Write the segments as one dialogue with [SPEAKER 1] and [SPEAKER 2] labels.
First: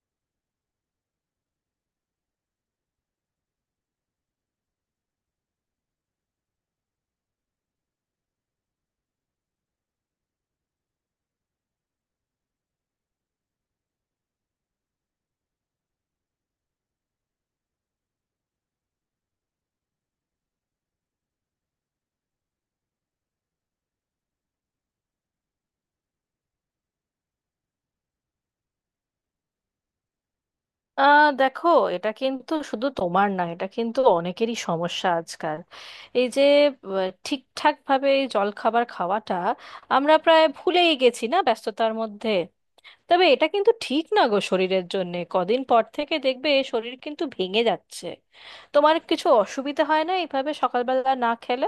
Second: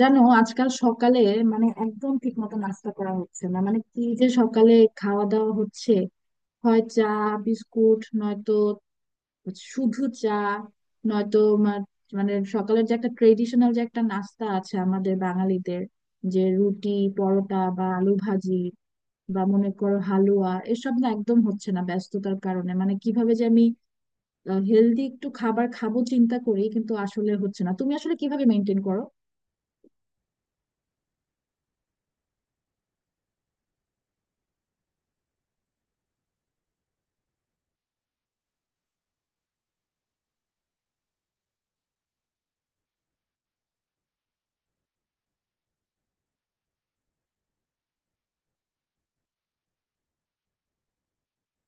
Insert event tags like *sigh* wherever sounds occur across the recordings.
[SPEAKER 1] জানো, আজকাল সকালে মানে একদম ঠিক মতো নাস্তা করা হচ্ছে না। মানে কি যে সকালে খাওয়া দাওয়া হচ্ছে, হয় চা বিস্কুট, নয়তো শুধু চা, নয়তো মা- মানে সকালের যে একটা ট্রেডিশনাল যে একটা নাস্তা আছে আমাদের বাঙালিদের, যে রুটি পরোটা বা আলু ভাজি বা মনে করো হালুয়া, এসব না একদম হচ্ছে না ব্যস্ততার কারণে। মানে কিভাবে যে আমি হেলদি একটু খাবার খাবো চিন্তা করি কিন্তু আসলে হচ্ছে না। তুমি আসলে কিভাবে মেনটেন করো?
[SPEAKER 2] দেখো, এটা কিন্তু শুধু তোমার না, এটা কিন্তু অনেকেরই সমস্যা আজকাল। এই যে আহ, ঠিকঠাক ভাবে এই জলখাবার খাওয়াটা আমরা প্রায় ভুলেই গেছি না ব্যস্ততার মধ্যে। তবে এটা কিন্তু ঠিক না গো, শরীরের জন্যে কদিন পর থেকে দেখবে শরীর কিন্তু ভেঙে যাচ্ছে। তোমার কিছু অসুবিধা হয় না এইভাবে সকালবেলা না খেলে?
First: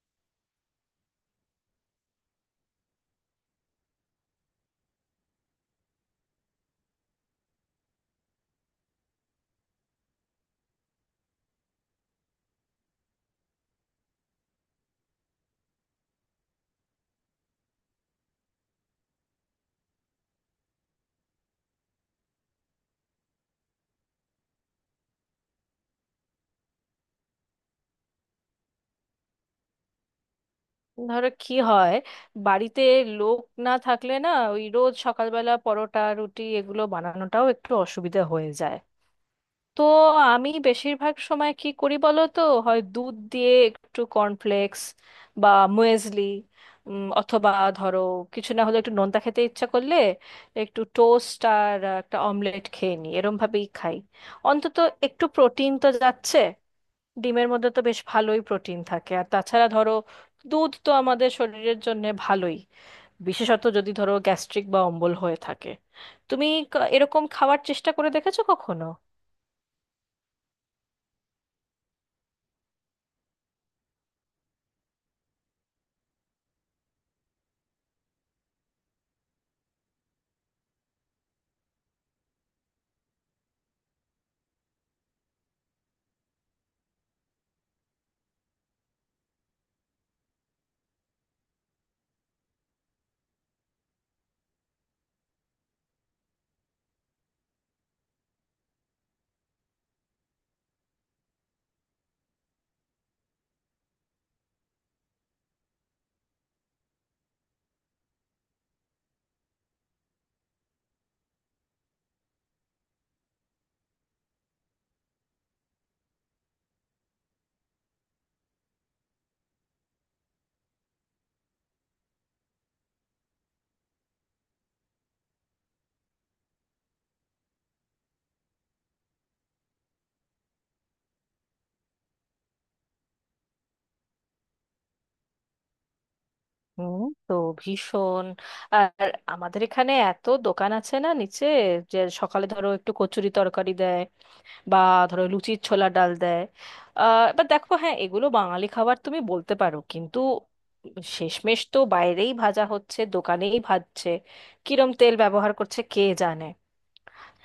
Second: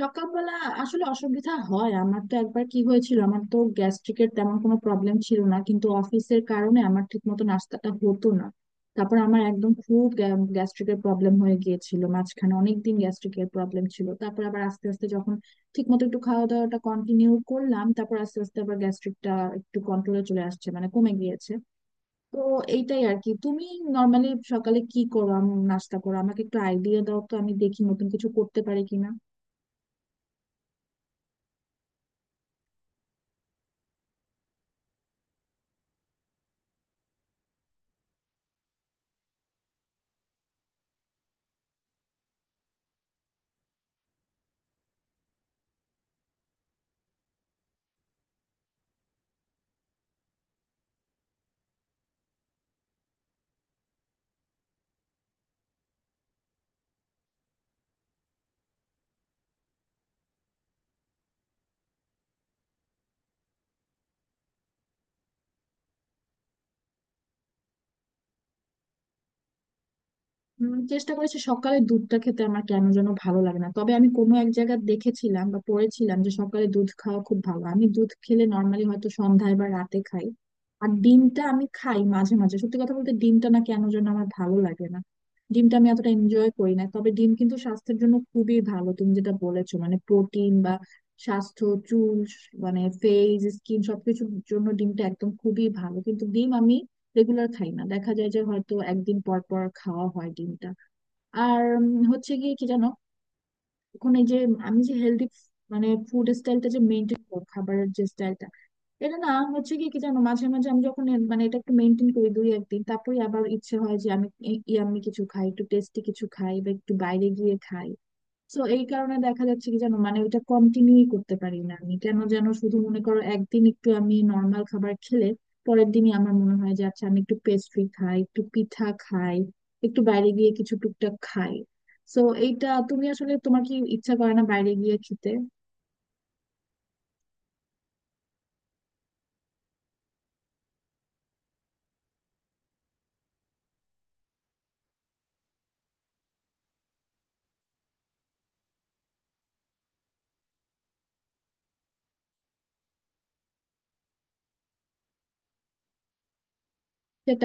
[SPEAKER 1] সকালবেলা আসলে অসুবিধা হয়। আমার তো একবার কি হয়েছিল, আমার তো গ্যাস্ট্রিকের তেমন কোনো প্রবলেম ছিল না কিন্তু অফিসের কারণে আমার ঠিক মতো নাস্তাটা হতো না। তারপর আমার একদম খুব গ্যাস্ট্রিকের প্রবলেম হয়ে গিয়েছিল। মাঝখানে অনেকদিন গ্যাস্ট্রিকের প্রবলেম ছিল। তারপর আবার আস্তে আস্তে যখন ঠিক মতো একটু খাওয়া দাওয়াটা কন্টিনিউ করলাম, তারপর আস্তে আস্তে আবার গ্যাস্ট্রিকটা একটু কন্ট্রোলে চলে আসছে, মানে কমে গিয়েছে। তো এইটাই আর কি। তুমি নর্মালি সকালে কি করো, নাস্তা করো? আমাকে একটু আইডিয়া দাও তো, আমি দেখি নতুন কিছু করতে পারি কিনা।
[SPEAKER 2] ধরো কি হয়, বাড়িতে লোক না থাকলে না, ওই রোজ সকালবেলা পরোটা রুটি এগুলো বানানোটাও একটু অসুবিধা হয়ে যায়। তো আমি বেশিরভাগ সময় কি করি বলো তো, হয় দুধ দিয়ে একটু কর্নফ্লেক্স বা মুয়েসলি, অথবা ধরো কিছু না হলে একটু নোনতা খেতে ইচ্ছা করলে একটু টোস্ট আর একটা অমলেট খেয়ে নিই, এরম ভাবেই খাই। অন্তত একটু প্রোটিন তো যাচ্ছে, ডিমের মধ্যে তো বেশ ভালোই প্রোটিন থাকে। আর তাছাড়া ধরো দুধ তো আমাদের শরীরের জন্য ভালোই, বিশেষত যদি ধরো গ্যাস্ট্রিক বা অম্বল হয়ে থাকে। তুমি এরকম খাওয়ার চেষ্টা করে দেখেছো কখনো?
[SPEAKER 1] চেষ্টা করেছি সকালে দুধটা খেতে, আমার কেন যেন ভালো লাগে না। তবে আমি কোনো এক জায়গায় দেখেছিলাম বা পড়েছিলাম যে সকালে দুধ খাওয়া খুব ভালো। আমি দুধ খেলে নর্মালি হয়তো সন্ধ্যায় বা রাতে খাই। আর ডিমটা আমি খাই মাঝে মাঝে। সত্যি কথা বলতে ডিমটা না কেন যেন আমার ভালো লাগে না, ডিমটা আমি এতটা এনজয় করি না। তবে ডিম কিন্তু স্বাস্থ্যের জন্য খুবই ভালো, তুমি যেটা বলেছো মানে প্রোটিন বা স্বাস্থ্য, চুল, মানে ফেস স্কিন সবকিছুর জন্য ডিমটা একদম খুবই ভালো। কিন্তু ডিম আমি রেগুলার খাই না, দেখা যায় যে হয়তো একদিন পর পর খাওয়া হয় ডিমটা। আর হচ্ছে গিয়ে কি জানো, এখন এই যে আমি যে হেলদি মানে ফুড স্টাইলটা যে মেনটেন করি, খাবারের যে স্টাইলটা, এটা না হচ্ছে কি, কি জানো, মাঝে মাঝে আমি যখন মানে এটা একটু মেনটেন করি দুই একদিন, তারপরে আবার ইচ্ছে হয় যে আমি ইয়াম্মি কিছু খাই, একটু টেস্টি কিছু খাই বা একটু বাইরে গিয়ে খাই। তো এই কারণে দেখা যাচ্ছে কি জানো, মানে ওইটা কন্টিনিউ করতে পারি না। আমি কেন যেন শুধু মনে করো একদিন একটু আমি নর্মাল খাবার খেলে পরের দিনই আমার মনে হয় যে আচ্ছা আমি একটু পেস্ট্রি খাই, একটু পিঠা খাই, একটু বাইরে গিয়ে কিছু টুকটাক খাই। তো এইটা, তুমি আসলে তোমার কি ইচ্ছা করে না বাইরে গিয়ে খেতে?
[SPEAKER 2] হুম, তো ভীষণ। আর আমাদের এখানে এত দোকান আছে না নিচে, যে সকালে ধরো একটু কচুরি তরকারি দেয়, বা ধরো লুচির ছোলা ডাল দেয়। এবার দেখো, হ্যাঁ, এগুলো বাঙালি খাবার তুমি বলতে পারো, কিন্তু শেষমেশ তো বাইরেই ভাজা হচ্ছে, দোকানেই ভাজছে, কিরম তেল ব্যবহার করছে কে জানে।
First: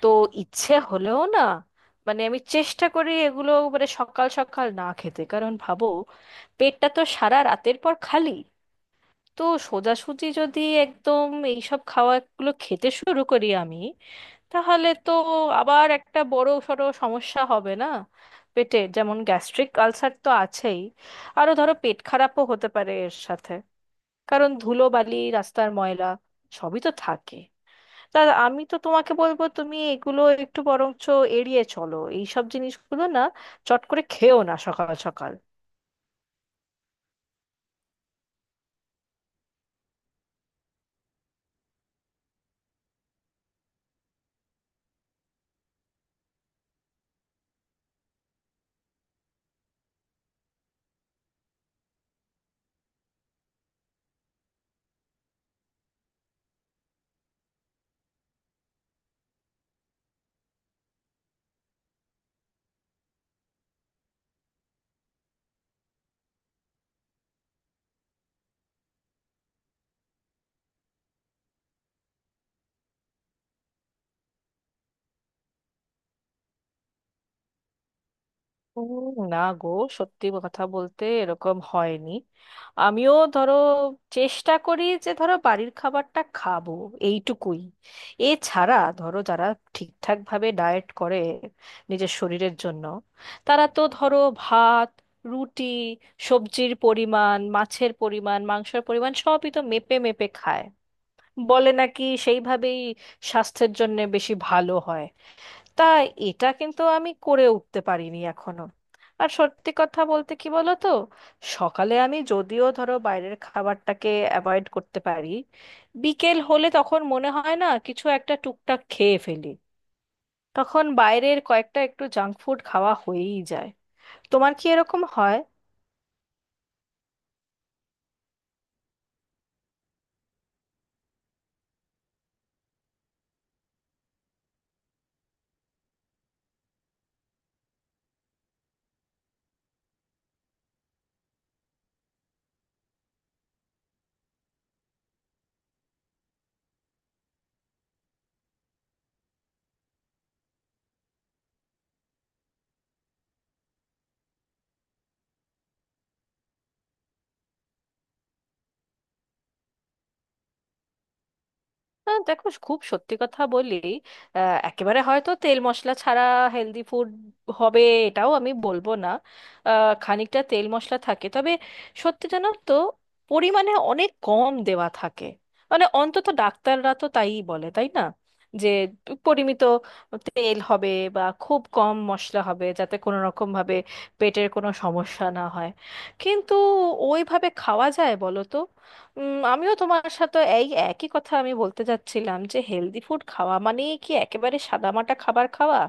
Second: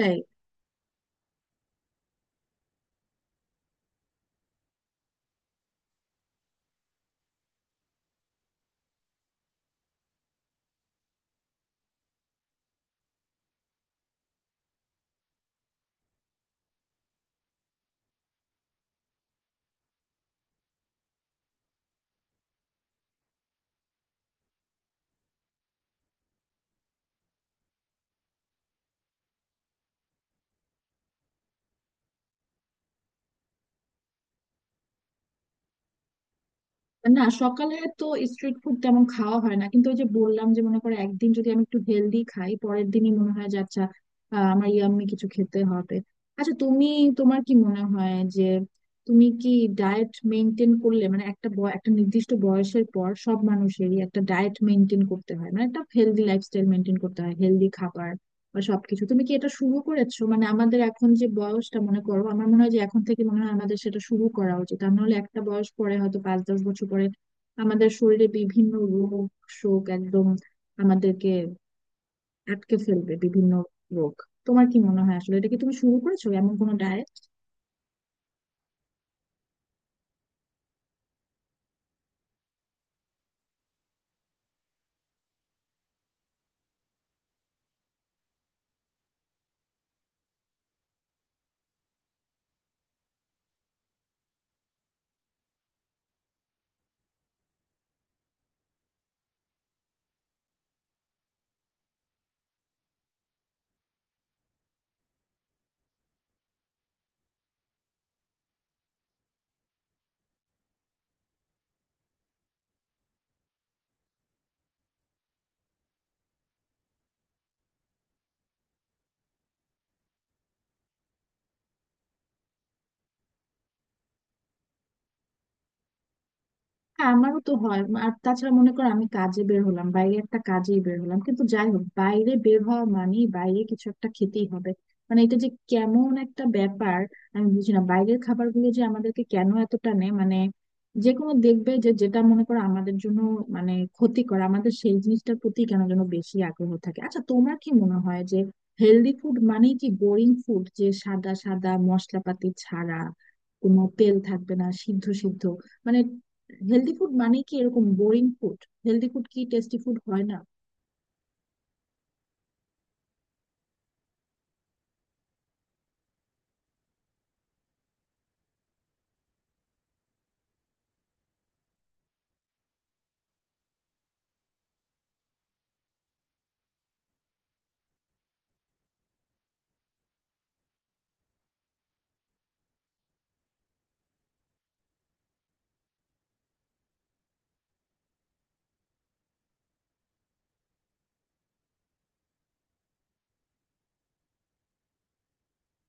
[SPEAKER 2] তো ইচ্ছে হলেও না, মানে আমি চেষ্টা করি এগুলো মানে সকাল সকাল না খেতে। কারণ ভাবো, পেটটা তো সারা রাতের পর খালি, তো সোজাসুজি যদি একদম এইসব খাওয়াগুলো খেতে শুরু করি আমি, তাহলে তো আবার একটা বড় সড়ো সমস্যা হবে না? পেটের যেমন গ্যাস্ট্রিক আলসার তো আছেই, আরো ধরো পেট খারাপও হতে পারে এর সাথে, কারণ ধুলো বালি রাস্তার ময়লা সবই তো থাকে। তা আমি তো তোমাকে বলবো, তুমি এগুলো একটু বরঞ্চ এড়িয়ে চলো, এইসব জিনিসগুলো না চট করে খেও না সকাল সকাল।
[SPEAKER 1] না সকালে তো স্ট্রিট ফুড তেমন খাওয়া হয় না, কিন্তু ওই যে বললাম যে মনে করো একদিন যদি আমি একটু হেলদি খাই পরের দিনই মনে হয় যে আচ্ছা, আমার ইয়াম্মি কিছু খেতে হবে। আচ্ছা তুমি, তোমার কি মনে হয় যে তুমি কি ডায়েট মেনটেন করলে, মানে একটা একটা নির্দিষ্ট বয়সের পর সব মানুষেরই একটা ডায়েট মেনটেন করতে হয়, মানে একটা হেলদি লাইফস্টাইল মেনটেন করতে হয়, হেলদি খাবার বা সবকিছু তুমি কি এটা শুরু করেছো? মানে আমাদের এখন যে বয়সটা, মনে করো আমার মনে হয় যে এখন থেকে মনে হয় আমাদের সেটা শুরু করা উচিত আর নাহলে একটা বয়স পরে হয়তো পাঁচ দশ বছর পরে আমাদের শরীরে বিভিন্ন রোগ শোক একদম আমাদেরকে আটকে ফেলবে, বিভিন্ন রোগ। তোমার কি মনে হয় আসলে এটা কি তুমি শুরু করেছো এমন কোনো ডায়েট?
[SPEAKER 2] উম, না গো, সত্যি কথা বলতে এরকম হয়নি। আমিও ধরো চেষ্টা করি যে ধরো বাড়ির খাবারটা খাবো, এইটুকুই। এছাড়া ধরো যারা ঠিকঠাক ভাবে ডায়েট করে নিজের শরীরের জন্য, তারা তো ধরো ভাত, রুটি, সবজির পরিমাণ, মাছের পরিমাণ, মাংসের পরিমাণ সবই তো মেপে মেপে খায়, বলে নাকি সেইভাবেই স্বাস্থ্যের জন্য বেশি ভালো হয়। তা এটা কিন্তু আমি করে উঠতে পারিনি এখনো। আর সত্যি কথা বলতে কি বলো তো, সকালে আমি যদিও ধরো বাইরের খাবারটাকে অ্যাভয়েড করতে পারি, বিকেল হলে তখন মনে হয় না কিছু একটা টুকটাক খেয়ে ফেলি, তখন বাইরের কয়েকটা একটু জাঙ্ক ফুড খাওয়া হয়েই যায়। তোমার কি এরকম হয়?
[SPEAKER 1] হ্যাঁ আমারও তো হয়। আর তাছাড়া মনে করো আমি কাজে বের হলাম, বাইরে একটা কাজেই বের হলাম কিন্তু যাই হোক বাইরে বের হওয়া মানেই বাইরে কিছু একটা খেতেই হবে। মানে এটা যে কেমন একটা ব্যাপার, আমি বুঝি না, বাইরের খাবারগুলো যে আমাদেরকে কেন এত টানে মানে, যে কোনো দেখবে যে যেটা মনে করো আমাদের জন্য মানে ক্ষতিকর আমাদের সেই জিনিসটার প্রতি কেন যেন বেশি আগ্রহ থাকে। আচ্ছা তোমার কি মনে হয় যে হেলদি ফুড মানে কি বোরিং ফুড, যে সাদা সাদা মশলাপাতি ছাড়া কোনো তেল থাকবে না, সিদ্ধ সিদ্ধ, মানে হেলদি ফুড মানে কি এরকম বোরিং ফুড? হেলদি ফুড কি টেস্টি ফুড হয় না?
[SPEAKER 2] দেখো, খুব সত্যি কথা বলি, একেবারে হয়তো তেল মশলা ছাড়া হেলদি ফুড হবে, এটাও আমি বলবো না। আহ, খানিকটা তেল মশলা থাকে, তবে সত্যি জানো তো পরিমাণে অনেক কম দেওয়া থাকে। মানে অন্তত ডাক্তাররা তো তাইই বলে, তাই না, যে পরিমিত তেল হবে বা খুব কম মশলা হবে, যাতে কোনো রকম ভাবে পেটের কোনো সমস্যা না হয়। কিন্তু ওইভাবে খাওয়া যায় বলো তো? আমিও তোমার সাথে এই একই কথা আমি বলতে যাচ্ছিলাম, যে হেলদি ফুড খাওয়া মানে কি একেবারে সাদামাটা খাবার খাওয়া?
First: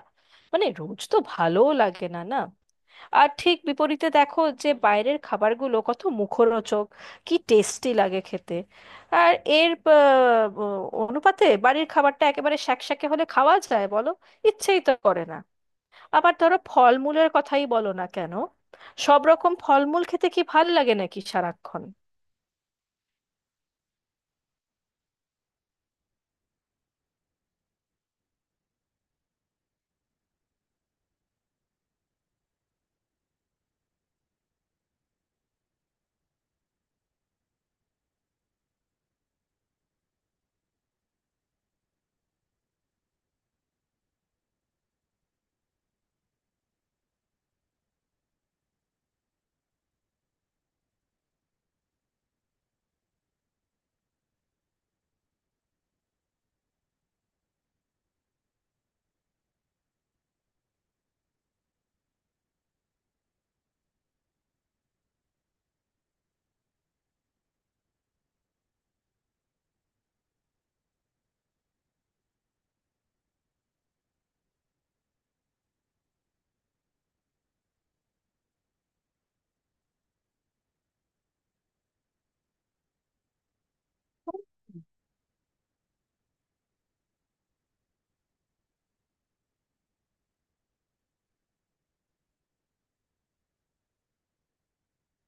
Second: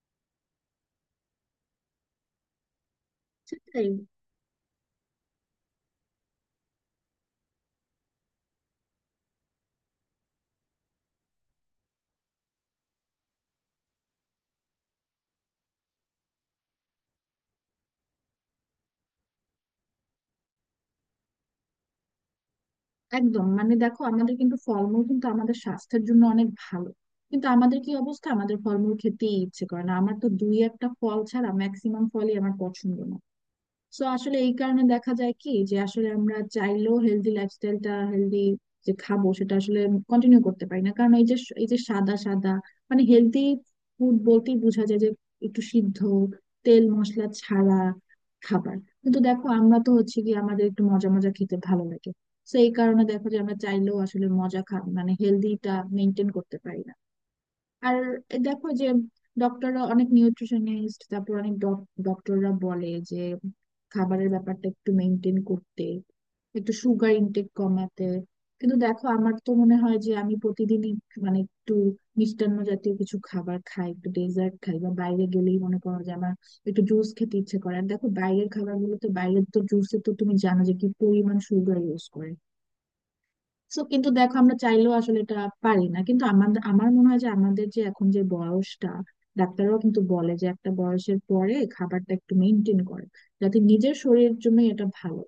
[SPEAKER 2] মানে রোজ তো ভালোও লাগে না না। আর ঠিক
[SPEAKER 1] সেটাই।
[SPEAKER 2] বিপরীতে দেখো যে বাইরের খাবারগুলো কত মুখরোচক, কি টেস্টি লাগে খেতে। আর এর অনুপাতে বাড়ির খাবারটা একেবারে শ্যাকশ্যাকে হলে খাওয়া যায় বলো? ইচ্ছেই তো করে না। আবার ধরো ফলমূলের কথাই বলো না কেন, সব রকম ফলমূল খেতে কি ভাল লাগে নাকি সারাক্ষণ?
[SPEAKER 1] একদম মানে দেখো আমাদের কিন্তু ফলমূল কিন্তু আমাদের স্বাস্থ্যের জন্য অনেক ভালো। কিন্তু আমাদের কি অবস্থা, আমাদের ফলমূল খেতেই ইচ্ছে করে না। আমার তো দুই একটা ফল ছাড়া ম্যাক্সিমাম ফলই আমার পছন্দ না। সো আসলে এই কারণে দেখা যায় কি যে আসলে আমরা চাইলেও হেলদি লাইফস্টাইলটা, হেলদি যে খাবো সেটা আসলে কন্টিনিউ করতে পারি না কারণ এই যে সাদা সাদা মানে হেলদি ফুড বলতেই বোঝা যায় যে একটু সিদ্ধ তেল মশলা ছাড়া খাবার। কিন্তু দেখো আমরা তো হচ্ছে কি আমাদের একটু মজা মজা খেতে ভালো লাগে। তো এই কারণে দেখো যে আমরা চাইলেও আসলে মজা খা মানে হেলদিটা মেনটেন করতে পারি না। আর দেখো যে ডক্টররা, অনেক নিউট্রিশনিস্ট, তারপর অনেক ডক্টররা বলে যে খাবারের ব্যাপারটা একটু মেনটেন করতে, একটু সুগার ইনটেক কমাতে। কিন্তু দেখো আমার তো মনে হয় যে আমি প্রতিদিনই মানে একটু মিষ্টান্ন জাতীয় কিছু খাবার খাই, একটু ডেজার্ট খাই, বা বাইরে গেলেই মনে করো যে আমার একটু জুস খেতে ইচ্ছে করে। আর দেখো বাইরের খাবারগুলোতে, বাইরের তো জুসে তো তুমি জানো যে কি পরিমাণ সুগার ইউজ করে। সো কিন্তু দেখো আমরা চাইলেও আসলে এটা পারি না কিন্তু আমাদের, আমার মনে হয় যে আমাদের যে এখন যে বয়সটা, ডাক্তাররাও কিন্তু বলে যে একটা বয়সের পরে খাবারটা একটু মেনটেন করে যাতে নিজের শরীরের জন্য এটা ভালো।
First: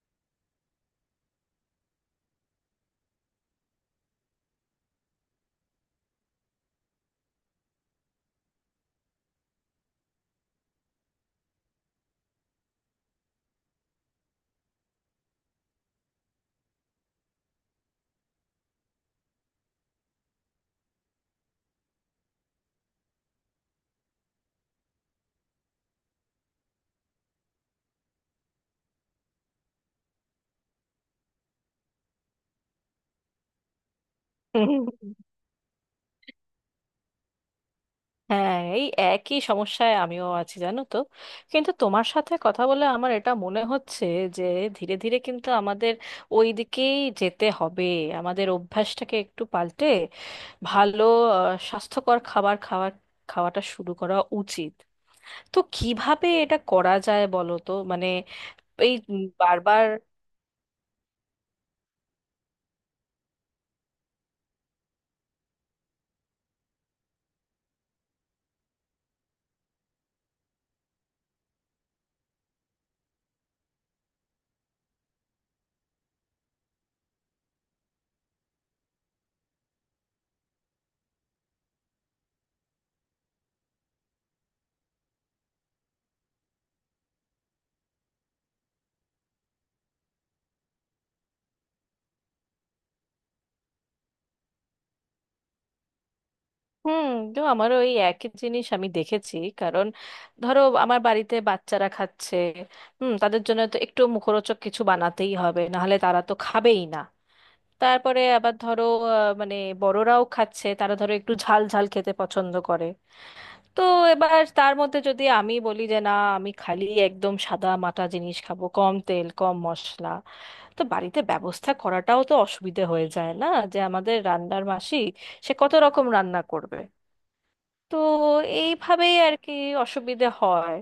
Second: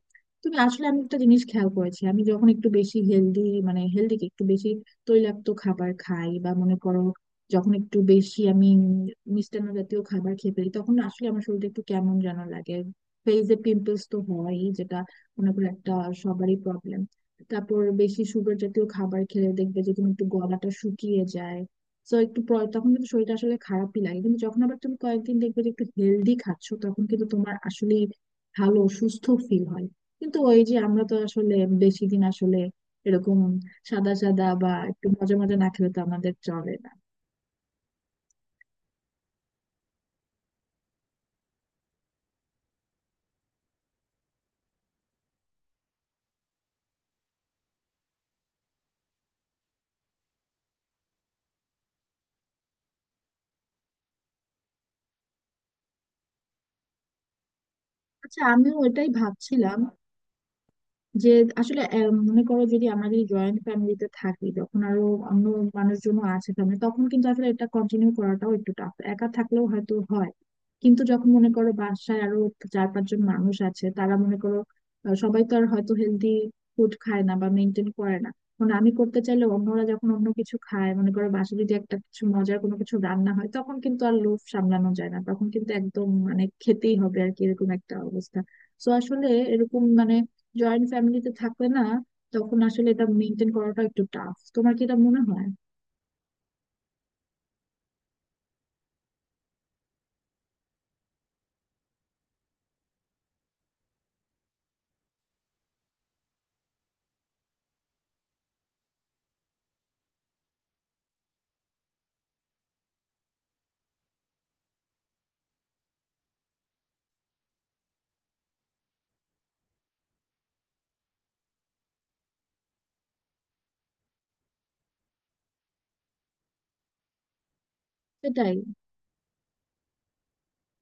[SPEAKER 1] তুমি আসলে, আমি একটা জিনিস খেয়াল করেছি, আমি যখন একটু বেশি হেলদি মানে হেলদি কি, একটু বেশি তৈলাক্ত খাবার খাই বা মনে করো যখন একটু বেশি আমি মিষ্টান্ন জাতীয় খাবার খেয়ে ফেলি তখন আসলে আমার শরীরটা একটু কেমন যেন লাগে। ফেইসে পিম্পলস তো হয়ই, যেটা মনে করো একটা সবারই প্রবলেম। তারপর বেশি সুগার জাতীয় খাবার খেলে দেখবে যে তুমি একটু গলাটা শুকিয়ে যায়। তো একটু তখন কিন্তু শরীরটা আসলে খারাপই লাগে, কিন্তু যখন আবার তুমি কয়েকদিন দেখবে যে একটু হেলদি খাচ্ছো তখন কিন্তু তোমার আসলে ভালো সুস্থ ফিল হয়। কিন্তু ওই যে আমরা তো আসলে বেশি দিন আসলে এরকম সাদা সাদা বা একটু
[SPEAKER 2] *laughs*
[SPEAKER 1] মজা মজা না খেলে তো আমাদের চলে না।
[SPEAKER 2] হ্যাঁ, এই একই সমস্যায় আমিও আছি জানো তো। কিন্তু তোমার সাথে কথা বলে আমার এটা মনে হচ্ছে যে ধীরে ধীরে কিন্তু আমাদের ওই দিকেই যেতে হবে। আমাদের অভ্যাসটাকে একটু পাল্টে ভালো স্বাস্থ্যকর খাবার খাওয়ার খাওয়াটা শুরু করা উচিত। তো কিভাবে এটা করা যায় বলো তো মানে
[SPEAKER 1] আচ্ছা আমিও
[SPEAKER 2] এই
[SPEAKER 1] ওটাই ভাবছিলাম
[SPEAKER 2] বারবার।
[SPEAKER 1] যে আসলে মনে করো যদি আমরা যদি জয়েন্ট ফ্যামিলিতে থাকি যখন আরো অন্য মানুষজনও আছে ফ্যামিলি, তখন কিন্তু আসলে এটা কন্টিনিউ করাটাও একটু টাফ। একা থাকলেও হয়তো হয় কিন্তু যখন মনে করো বাসায় আরো চার পাঁচজন মানুষ আছে তারা মনে করো, সবাই তো আর হয়তো হেলদি ফুড খায় না বা মেনটেন করে না। মানে আমি করতে চাইলে অন্যরা যখন অন্য কিছু খায়, মনে করো বাসায় যদি একটা কিছু মজার কোনো কিছু রান্না হয় তখন কিন্তু আর লোভ সামলানো যায় না, তখন কিন্তু একদম মানে খেতেই হবে আর কি, এরকম একটা অবস্থা। তো আসলে এরকম মানে জয়েন্ট ফ্যামিলিতে থাকলে না তখন আসলে এটা মেনটেন করাটা একটু টাফ। তোমার কি এটা মনে হয়?
[SPEAKER 2] হুম, তো আমারও ওই একই জিনিস আমি দেখেছি। কারণ ধরো আমার বাড়িতে বাচ্চারা খাচ্ছে, হুম, তাদের জন্য তো একটু মুখরোচক কিছু বানাতেই হবে, নাহলে তারা তো খাবেই না। তারপরে আবার ধরো মানে বড়রাও খাচ্ছে, তারা ধরো একটু ঝাল ঝাল খেতে পছন্দ করে। তো এবার তার মধ্যে যদি আমি বলি যে না, আমি খালি একদম সাদা মাটা জিনিস খাবো, কম তেল কম মশলা, তো বাড়িতে ব্যবস্থা করাটাও তো অসুবিধে হয়ে যায় না? যে আমাদের রান্নার মাসি সে কত রকম রান্না করবে। তো
[SPEAKER 1] সেটাই।
[SPEAKER 2] এইভাবেই আর কি অসুবিধে হয়।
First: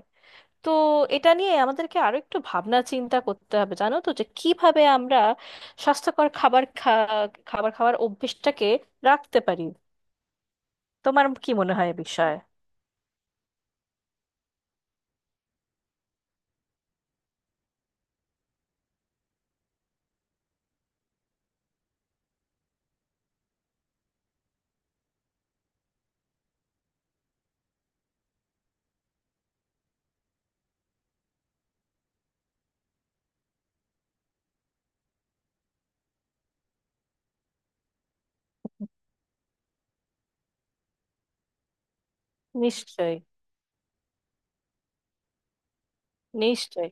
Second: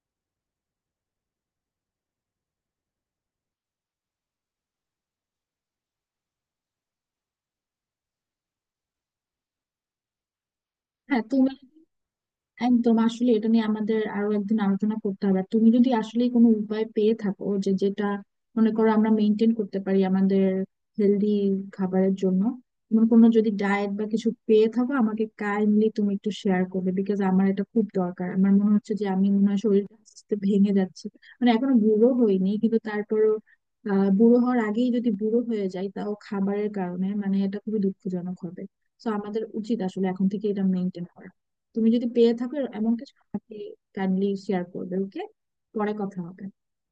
[SPEAKER 2] তো এটা নিয়ে আমাদেরকে আরো একটু ভাবনা চিন্তা করতে হবে জানো তো, যে কিভাবে আমরা স্বাস্থ্যকর খাবার খাওয়ার অভ্যেসটাকে রাখতে পারি।
[SPEAKER 1] হ্যাঁ
[SPEAKER 2] তোমার কি
[SPEAKER 1] তুমি
[SPEAKER 2] মনে হয় এ বিষয়ে?
[SPEAKER 1] একদম আসলে, এটা নিয়ে আমাদের আরো একদিন আলোচনা করতে হবে। আর তুমি যদি আসলে কোনো উপায় পেয়ে থাকো যে যেটা মনে করো আমরা মেনটেন করতে পারি আমাদের হেলদি খাবারের জন্য, এমন কোনো যদি ডায়েট বা কিছু পেয়ে থাকো আমাকে কাইন্ডলি তুমি একটু শেয়ার করবে, বিকজ আমার এটা খুব দরকার। আমার মনে হচ্ছে যে আমি মনে হয় শরীরটা আস্তে আস্তে ভেঙে যাচ্ছে, মানে এখনো বুড়ো হইনি কিন্তু তারপরও বুড়ো হওয়ার আগেই যদি বুড়ো হয়ে যাই তাও খাবারের কারণে, মানে এটা খুবই দুঃখজনক হবে। তো আমাদের উচিত আসলে এখন থেকে এটা মেনটেন করা। তুমি যদি পেয়ে থাকো এমন কিছু
[SPEAKER 2] নিশ্চয়ই।
[SPEAKER 1] আমাকে কাইন্ডলি শেয়ার করবে, ওকে? পরে কথা হবে।
[SPEAKER 2] নিশ্চয়ই।